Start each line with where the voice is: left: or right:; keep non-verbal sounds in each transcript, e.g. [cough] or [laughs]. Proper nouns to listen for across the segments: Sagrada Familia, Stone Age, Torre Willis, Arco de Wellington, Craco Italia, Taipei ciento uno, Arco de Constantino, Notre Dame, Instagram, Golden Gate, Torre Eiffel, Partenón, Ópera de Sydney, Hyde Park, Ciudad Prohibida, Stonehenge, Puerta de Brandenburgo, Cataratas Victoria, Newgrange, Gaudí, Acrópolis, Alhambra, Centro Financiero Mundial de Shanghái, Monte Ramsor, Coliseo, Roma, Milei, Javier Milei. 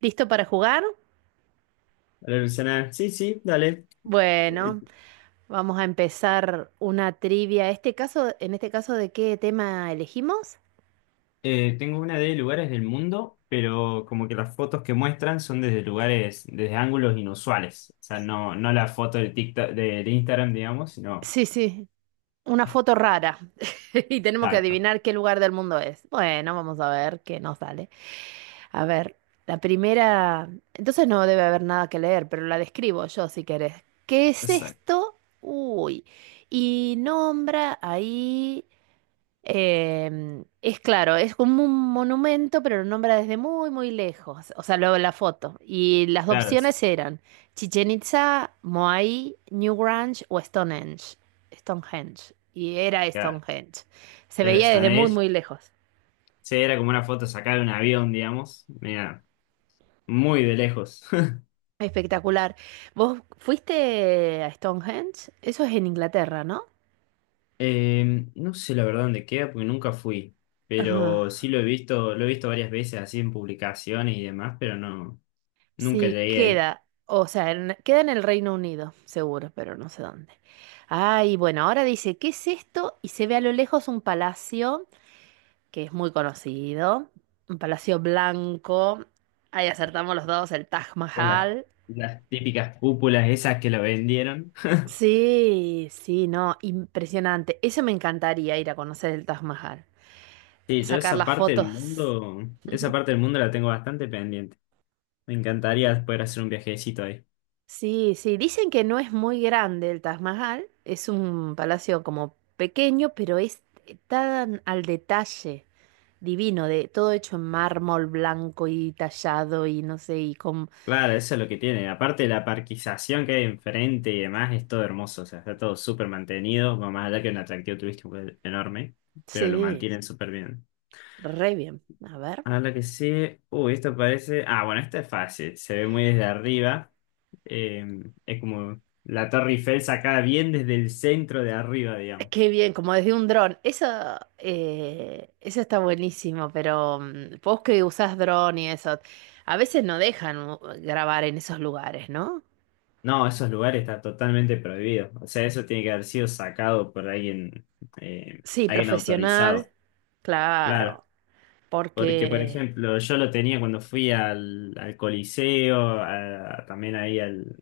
right: ¿Listo para jugar?
left: Hola Luciana, sí, sí, dale. Eh,
right: Bueno, vamos a empezar una trivia. En este caso, ¿de qué tema elegimos?
left: tengo una de lugares del mundo, pero como que las fotos que muestran son desde lugares, desde ángulos inusuales. O sea, no la foto del TikTok, del Instagram, digamos, sino
right: Sí, sí, una foto rara. [laughs] Y tenemos que
left: exacto.
right: adivinar qué lugar del mundo es. Bueno, vamos a ver qué nos sale. A ver, la primera. Entonces no debe haber nada que leer, pero la describo yo si querés. ¿Qué es
left: Exacto.
right: esto? Uy. Y nombra ahí. Es claro, es como un monumento, pero lo nombra desde muy, muy lejos. O sea, luego la foto. Y las
left: Claro,
right: opciones eran Chichen Itza, Moai, Newgrange o Stonehenge. Stonehenge. Y era
left: claro.
right: Stonehenge. Se
left: Era
right: veía desde
left: Stone
right: muy,
left: Age.
right: muy lejos.
left: Sí, era como una foto sacada de un avión, digamos. Mira, muy de lejos. [laughs]
right: Espectacular. ¿Vos fuiste a Stonehenge? Eso es en Inglaterra, ¿no?
left: No sé la verdad dónde queda porque nunca fui,
right: Ajá.
left: pero sí lo he visto varias veces así en publicaciones y demás, pero no. Nunca
right: Sí,
left: llegué ahí.
right: queda, o sea, queda en el Reino Unido, seguro, pero no sé dónde. Ay, bueno, ahora dice, ¿qué es esto? Y se ve a lo lejos un palacio que es muy conocido, un palacio blanco. Ahí acertamos los dos, el Taj
left: Eran
right: Mahal.
left: las típicas cúpulas esas que lo vendieron. [laughs]
right: Sí, sí, no, impresionante. Eso me encantaría ir a conocer el Taj Mahal,
left: Sí, yo
right: sacar
left: esa
right: las
left: parte del
right: fotos.
left: mundo, esa parte del mundo la tengo bastante pendiente. Me encantaría poder hacer un viajecito ahí.
right: Sí, sí, dicen que no es muy grande el Taj Mahal, es un palacio como pequeño, pero es tan al detalle, divino, de todo hecho en mármol blanco y tallado y no sé, y con…
left: Claro, eso es lo que tiene. Aparte de la parquización que hay enfrente y demás, es todo hermoso. O sea, está todo súper mantenido. Más allá que un atractivo turístico pues, enorme, pero lo
right: Sí,
left: mantienen súper bien.
right: re bien, a ver.
left: A la que sigue. Uy, esto parece. Ah, bueno, esta es fácil. Se ve muy desde arriba. Eh, es como la Torre Eiffel sacada bien desde el centro de arriba, digamos.
right: Qué bien, como desde un dron. Eso, eso está buenísimo, pero vos que usás dron y eso, a veces no dejan grabar en esos lugares, ¿no?
left: No, esos lugares está totalmente prohibido. O sea, eso tiene que haber sido sacado por alguien,
right: Sí,
left: alguien
right: profesional,
left: autorizado. Claro.
right: claro.
left: Porque, por
right: Porque
left: ejemplo, yo lo tenía cuando fui al Coliseo, también ahí al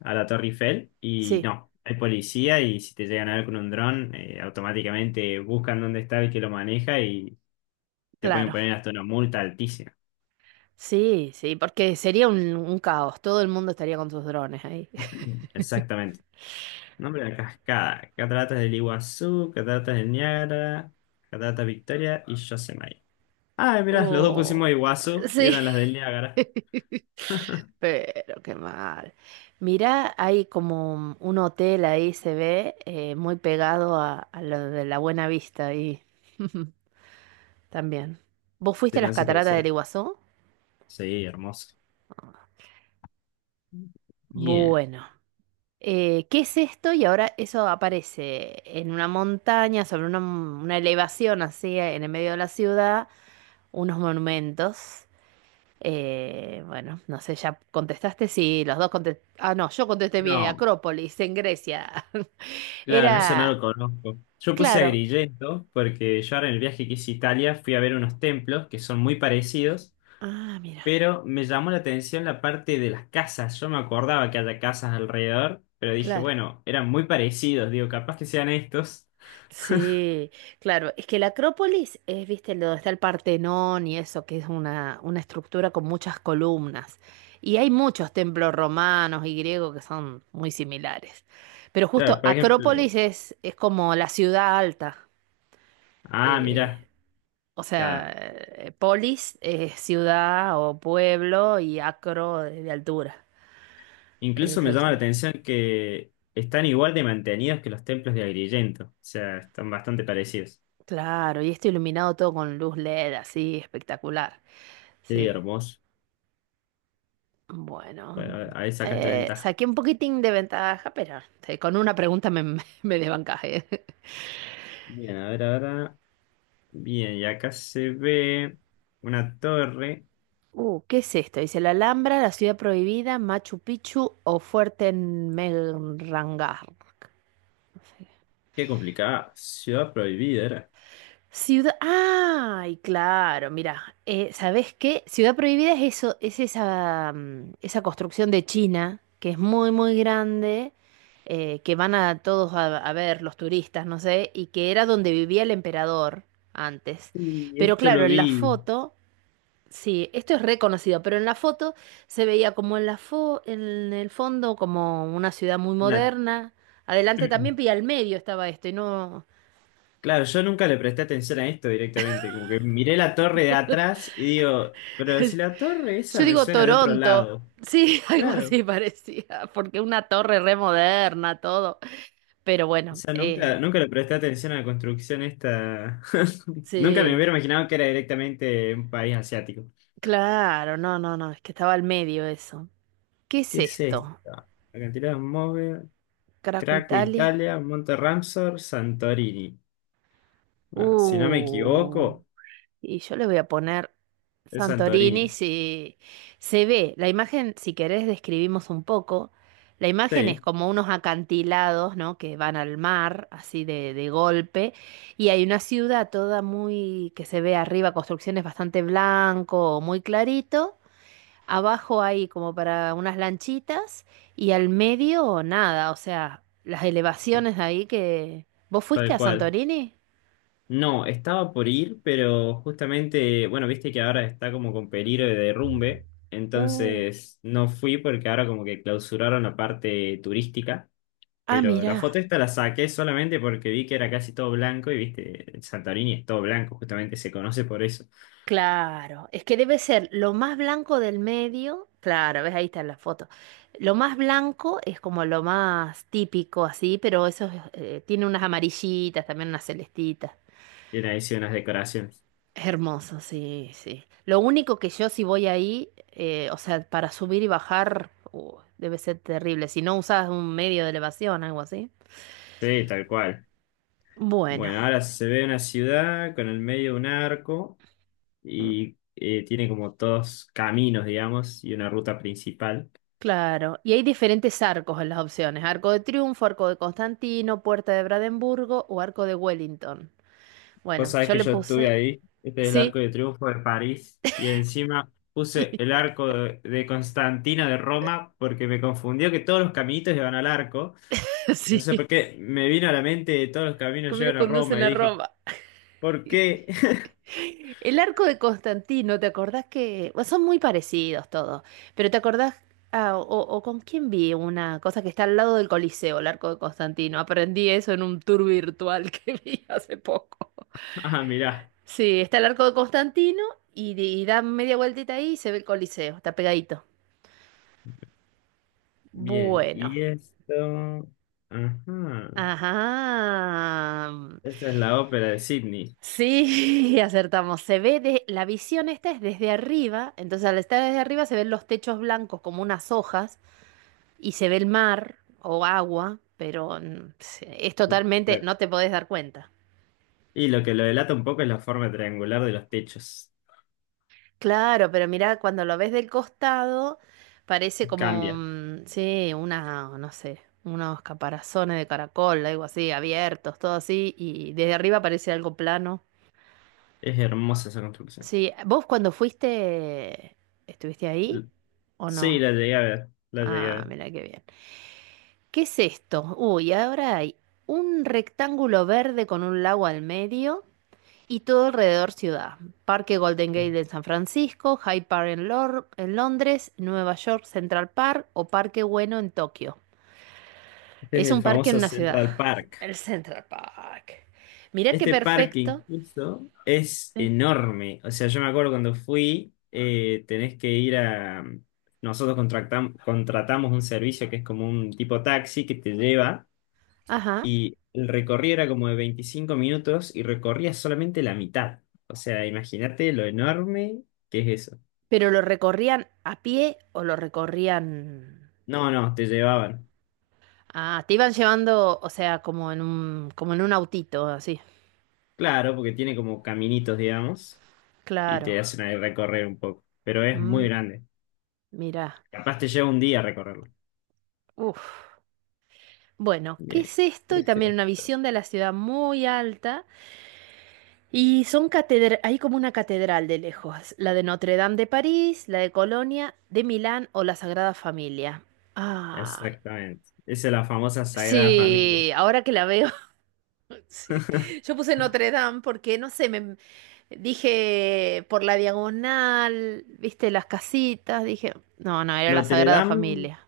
left: a la Torre Eiffel y
right: sí,
left: no, hay policía y si te llegan a ver con un dron, automáticamente buscan dónde está el que lo maneja y te pueden
right: claro.
left: poner hasta una multa altísima.
right: Sí, sí, porque sería un caos. Todo el mundo estaría con sus drones ahí. [laughs]
left: [clears throat] Exactamente. Nombre de la cascada. Cataratas del Iguazú, Cataratas del Niágara, Cataratas Victoria y Yosemite. Ah, mirá, los dos
right: Oh,
left: pusimos Iguazú y
right: sí.
left: eran las del Niágara.
right: [laughs]
left: [laughs]
right: Pero qué mal. Mira, hay como un hotel ahí, se ve, muy pegado a lo de la Buena Vista ahí. [laughs] También. ¿Vos fuiste
left: Se
right: a
left: me
right: las
left: hace que
right: cataratas del
left: será.
right: Iguazú?
left: Sí, hermoso. Bien.
right: Bueno, ¿qué es esto? Y ahora eso aparece en una montaña, sobre una elevación así, en el medio de la ciudad. Unos monumentos. Bueno, no sé, ya contestaste, sí, los dos contestaste. Ah, no, yo contesté mi
left: No.
right: Acrópolis, en Grecia. [laughs]
left: Claro, eso no
right: Era,
left: lo conozco. Yo puse a
right: claro.
left: Agrigento porque yo ahora en el viaje que hice a Italia fui a ver unos templos que son muy parecidos,
right: Ah, mira,
left: pero me llamó la atención la parte de las casas. Yo me acordaba que haya casas alrededor, pero dije,
right: claro.
left: bueno, eran muy parecidos, digo, capaz que sean estos.
right: Sí, claro. Es que la Acrópolis es, viste, donde está el Partenón y eso, que es una estructura con muchas columnas. Y hay muchos templos romanos y griegos que son muy similares. Pero justo
left: Claro, por ejemplo,
right: Acrópolis es como la ciudad alta.
left: ah,
right: eh,
left: mirá,
right: O sea,
left: claro.
right: polis es ciudad o pueblo y acro de altura.
left: Incluso
right: Eso
left: me
right: lo
left: llama la
right: sabía.
left: atención que están igual de mantenidos que los templos de Agrigento, o sea, están bastante parecidos.
right: Claro, y esto iluminado todo con luz LED, así espectacular.
left: Sí,
right: Sí.
left: hermoso.
right: Bueno,
left: Bueno, ahí sacaste ventaja.
right: saqué un poquitín de ventaja, pero con una pregunta [laughs] me desbancajé. [laughs]
left: Bien, a ver ahora. Bien, y acá se ve una torre.
right: ¿Qué es esto? Dice la Alhambra, la ciudad prohibida, Machu Picchu o Fuerte Fuerteventura.
left: Qué complicada. Ciudad prohibida era.
right: Ciudad. ¡Ay, claro! Mira, ¿sabés qué? Ciudad Prohibida es eso, es esa, esa construcción de China que es muy, muy grande, que van a todos a ver los turistas, no sé, y que era donde vivía el emperador antes.
left: Y
right: Pero
left: esto
right: claro,
left: lo
right: en la
left: vi.
right: foto, sí, esto es reconocido, pero en la foto se veía como en la en el fondo como una ciudad muy
left: Una...
right: moderna. Adelante también, y
left: [clears throat]
right: al medio estaba esto, y no.
left: Claro, yo nunca le presté atención a esto directamente. Como que miré la torre de atrás y digo, pero si la torre esa
right: Yo
left: me
right: digo
left: suena de otro
right: Toronto.
left: lado.
right: Sí, [laughs] algo
left: Claro.
right: así parecía, porque una torre re moderna, todo. Pero
left: O
right: bueno,
left: sea, nunca le presté atención a la construcción esta. [laughs] Nunca me
right: sí,
left: hubiera imaginado que era directamente un país asiático.
right: claro, no, no, no, es que estaba al medio eso. ¿Qué es
left: ¿Qué es
right: esto?
left: esta? Cantidad de móvil,
right: Caraco,
left: Craco
right: Italia.
left: Italia, Monte Ramsor, Santorini. Ah, si no me
right: Uh.
left: equivoco,
right: Y yo le voy a poner
left: es
right: Santorini
left: Santorini.
right: si se ve. La imagen, si querés, describimos un poco. La imagen es
left: Sí,
right: como unos acantilados, ¿no? Que van al mar, así de golpe. Y hay una ciudad toda muy, que se ve arriba, construcciones bastante blanco, muy clarito. Abajo hay como para unas lanchitas. Y al medio, nada. O sea, las elevaciones de ahí que. ¿Vos fuiste
left: tal
right: a
left: cual.
right: Santorini?
left: No, estaba por ir, pero justamente, bueno, viste que ahora está como con peligro de derrumbe,
right: Uh.
left: entonces no fui porque ahora como que clausuraron la parte turística,
right: Ah,
left: pero la foto
right: mirá.
left: esta la saqué solamente porque vi que era casi todo blanco y viste, el Santorini es todo blanco, justamente se conoce por eso,
right: Claro, es que debe ser lo más blanco del medio, claro, ves ahí está la foto. Lo más blanco es como lo más típico así, pero eso es, tiene unas amarillitas, también unas celestitas.
left: tiene ahí sí unas decoraciones.
right: Es hermoso, sí, sí. Lo único que yo si voy ahí, o sea, para subir y bajar, debe ser terrible, si no usas un medio de elevación, algo así.
left: Sí, tal cual.
right: Bueno.
left: Bueno, ahora se ve una ciudad con el medio de un arco
right: mm,
left: y tiene como dos caminos, digamos, y una ruta principal.
right: Claro, y hay diferentes arcos en las opciones, arco de triunfo, arco de Constantino, puerta de Brandenburgo o arco de Wellington.
left: Vos
right: Bueno,
left: sabés
right: yo
left: que
right: le
left: yo estuve
right: puse,
left: ahí, este es el
right: sí,
left: Arco de Triunfo de París, y encima puse el
right: [laughs]
left: Arco de Constantino de Roma porque me confundió que todos los caminitos llevan al arco. Y no sé
right: sí,
left: por qué me vino a la mente todos los caminos
right: camino
left: llevan a
right: conducen
left: Roma y
right: a
left: dije,
right: Roma. [laughs]
left: ¿por qué? [laughs]
right: El arco de Constantino, ¿te acordás que bueno, son muy parecidos todos? Pero ¿te acordás ah, o con quién vi una cosa que está al lado del Coliseo, el arco de Constantino? Aprendí eso en un tour virtual que [laughs] vi hace poco.
left: Ah, mirá.
right: Sí, está el arco de Constantino y, y da media vueltita ahí y se ve el Coliseo, está pegadito.
left: Bien,
right: Bueno.
left: y esto... Ajá.
right: Ajá.
left: Esta es la ópera de Sydney.
right: Sí, [laughs] acertamos. Se ve de, la visión esta es desde arriba, entonces al estar desde arriba se ven los techos blancos como unas hojas y se ve el mar o agua, pero es totalmente,
left: La-
right: no te podés dar cuenta.
left: y lo que lo delata un poco es la forma triangular de los techos.
right: Claro, pero mira, cuando lo ves del costado, parece como,
left: Cambia.
right: sí, una, no sé, unos caparazones de caracol, algo así, abiertos, todo así, y desde arriba parece algo plano.
left: Es hermosa esa construcción.
right: Sí, ¿vos cuando fuiste, estuviste ahí
left: L-
right: o
left: Sí,
right: no?
left: la llegué a ver. La llegué a
right: Ah,
left: ver.
right: mira qué bien. ¿Qué es esto? Uy, ahora hay un rectángulo verde con un lago al medio. Y todo alrededor ciudad. Parque Golden Gate en San Francisco, Hyde Park en, en Londres, Nueva York Central Park o Parque Bueno en Tokio.
left: Este es
right: Es
left: el
right: un parque en
left: famoso
right: una ciudad.
left: Central Park.
right: El Central Park. Mirá qué
left: Este parque
right: perfecto.
left: incluso es
right: Sí.
left: enorme. O sea, yo me acuerdo cuando fui, tenés que ir a... Nosotros contratamos un servicio que es como un tipo taxi que te lleva
right: Ajá.
left: y el recorrido era como de 25 minutos y recorría solamente la mitad. O sea, imagínate lo enorme que es eso.
right: Pero lo recorrían a pie o lo recorrían…
left: No, no, te llevaban.
right: Ah, te iban llevando, o sea, como en un autito, así.
left: Claro, porque tiene como caminitos, digamos, y te
right: Claro.
left: hacen ahí recorrer un poco, pero es muy
right: Mm,
left: grande.
right: mirá.
left: Capaz te lleva un día recorrerlo.
right: Uf. Bueno, ¿qué
left: Bien.
right: es esto? Y también
left: Ese,
right: una visión de la ciudad muy alta. Y son catedral, hay como una catedral de lejos, la de Notre Dame de París, la de Colonia, de Milán o la Sagrada Familia. Ah,
left: exactamente. Esa es la famosa Sagrada Familia.
right: sí, ahora que la veo, [laughs] sí. Yo puse Notre Dame porque, no sé, me dije por la diagonal, viste las casitas, dije, no, no, era la
left: Notre
right: Sagrada
left: Dame
right: Familia.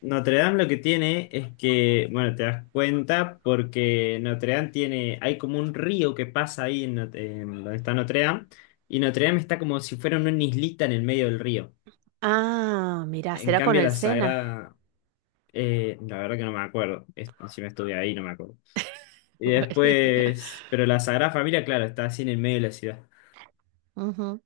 left: Notre Dame lo que tiene es que, bueno, te das cuenta porque Notre Dame tiene, hay como un río que pasa ahí en, en donde está Notre Dame, y Notre Dame está como si fuera una islita en el medio del río.
right: Ah, mirá,
left: En
right: será con
left: cambio,
right: el
left: la
right: Sena.
left: Sagrada, la verdad que no me acuerdo, si me estudié ahí no me acuerdo.
right: [laughs]
left: Y
right: Bueno.
left: después, pero la Sagrada Familia, claro, está así en el medio de la ciudad.
right: Ujú.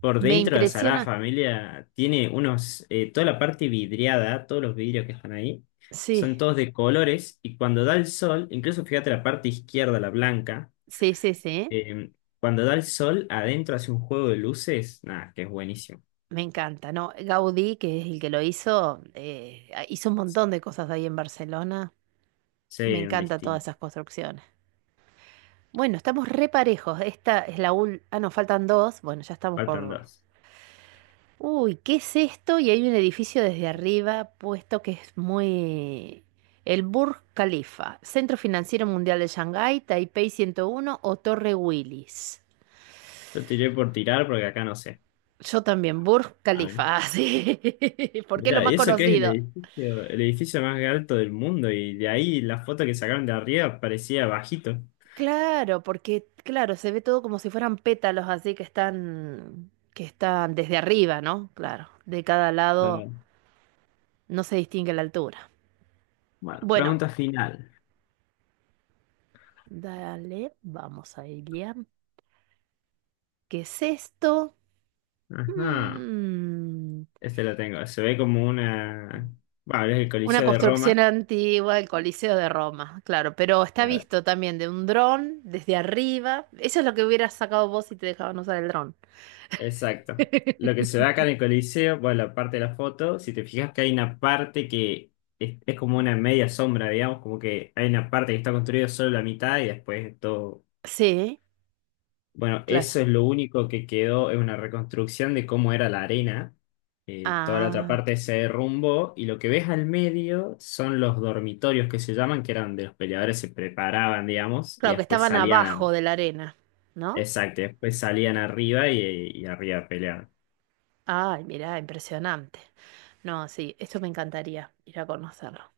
left: Por
right: Me
left: dentro de Sagrada
right: impresiona.
left: Familia tiene unos, toda la parte vidriada, todos los vidrios que están ahí,
right: Sí,
left: son todos de colores y cuando da el sol, incluso fíjate la parte izquierda, la blanca,
right: sí, sí, sí.
left: eh, cuando da el sol adentro hace un juego de luces, nada, que es buenísimo.
right: Me encanta, ¿no? Gaudí, que es el que lo hizo, ah, hizo un montón de cosas ahí en Barcelona.
left: Sí,
right: Me
left: un
right: encanta todas
left: distinto.
right: esas construcciones. Bueno, estamos re parejos. Esta es la ul… Ah, nos faltan dos. Bueno, ya estamos
left: Faltan
right: por…
left: dos.
right: Uy, ¿qué es esto? Y hay un edificio desde arriba puesto que es muy… El Burj Khalifa, Centro Financiero Mundial de Shanghái, Taipei 101 o Torre Willis.
left: Yo tiré por tirar porque acá no sé.
right: Yo también, Burj
left: A ver.
right: Khalifa, [laughs] ah, sí, [laughs] porque es lo
left: Mirá,
right: más
left: y eso que es
right: conocido.
left: el edificio más alto del mundo y de ahí la foto que sacaron de arriba parecía bajito.
right: Claro, porque claro, se ve todo como si fueran pétalos así que están desde arriba, ¿no? Claro, de cada lado
left: Claro.
right: no se distingue la altura.
left: Bueno,
right: Bueno,
left: pregunta final.
right: dale, vamos a Ilia. ¿Qué es esto?
left: Ajá.
right: Hmm,
left: Este lo tengo. Se ve como una. Bueno, es el
right: Una
left: Coliseo de
right: construcción
left: Roma.
right: antigua, el Coliseo de Roma, claro, pero está
left: Claro.
right: visto también de un dron desde arriba. Eso es lo que hubieras sacado vos si te dejaban usar el dron.
left: Exacto. Lo que se
right: [laughs]
left: ve acá en el Coliseo, bueno, la parte de la foto, si te fijas que hay una parte que es como una media sombra, digamos, como que hay una parte que está construida solo la mitad y después todo.
right: Sí,
left: Bueno,
right: claro.
left: eso es lo único que quedó, es una reconstrucción de cómo era la arena. Toda la otra
right: Ah.
left: parte se derrumbó y lo que ves al medio son los dormitorios que se llaman, que eran donde los peleadores se preparaban, digamos, y
right: Claro, que
left: después
right: estaban abajo
left: salían
right: de la arena, ¿no?
left: Exacto, y después salían arriba y arriba peleaban.
right: Ay, mirá, impresionante. No, sí, esto me encantaría ir a conocerlo.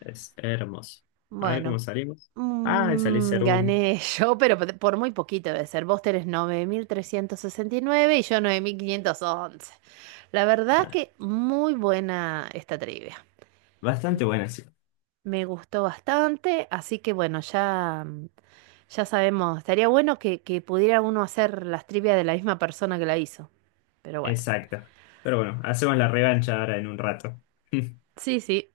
left: Es hermoso. A ver cómo
right: Bueno,
left: salimos. Ah, y salí segundo.
right: gané [laughs] yo, pero por muy poquito debe ser. Vos tenés 9.369 y yo 9.511. La verdad
left: Ah,
right: que muy buena esta trivia.
left: bastante buena, sí.
right: Me gustó bastante, así que bueno, ya, ya sabemos. Estaría bueno que pudiera uno hacer las trivias de la misma persona que la hizo. Pero bueno,
left: Exacto. Pero bueno, hacemos la revancha ahora en un rato. [laughs]
right: sí, sí.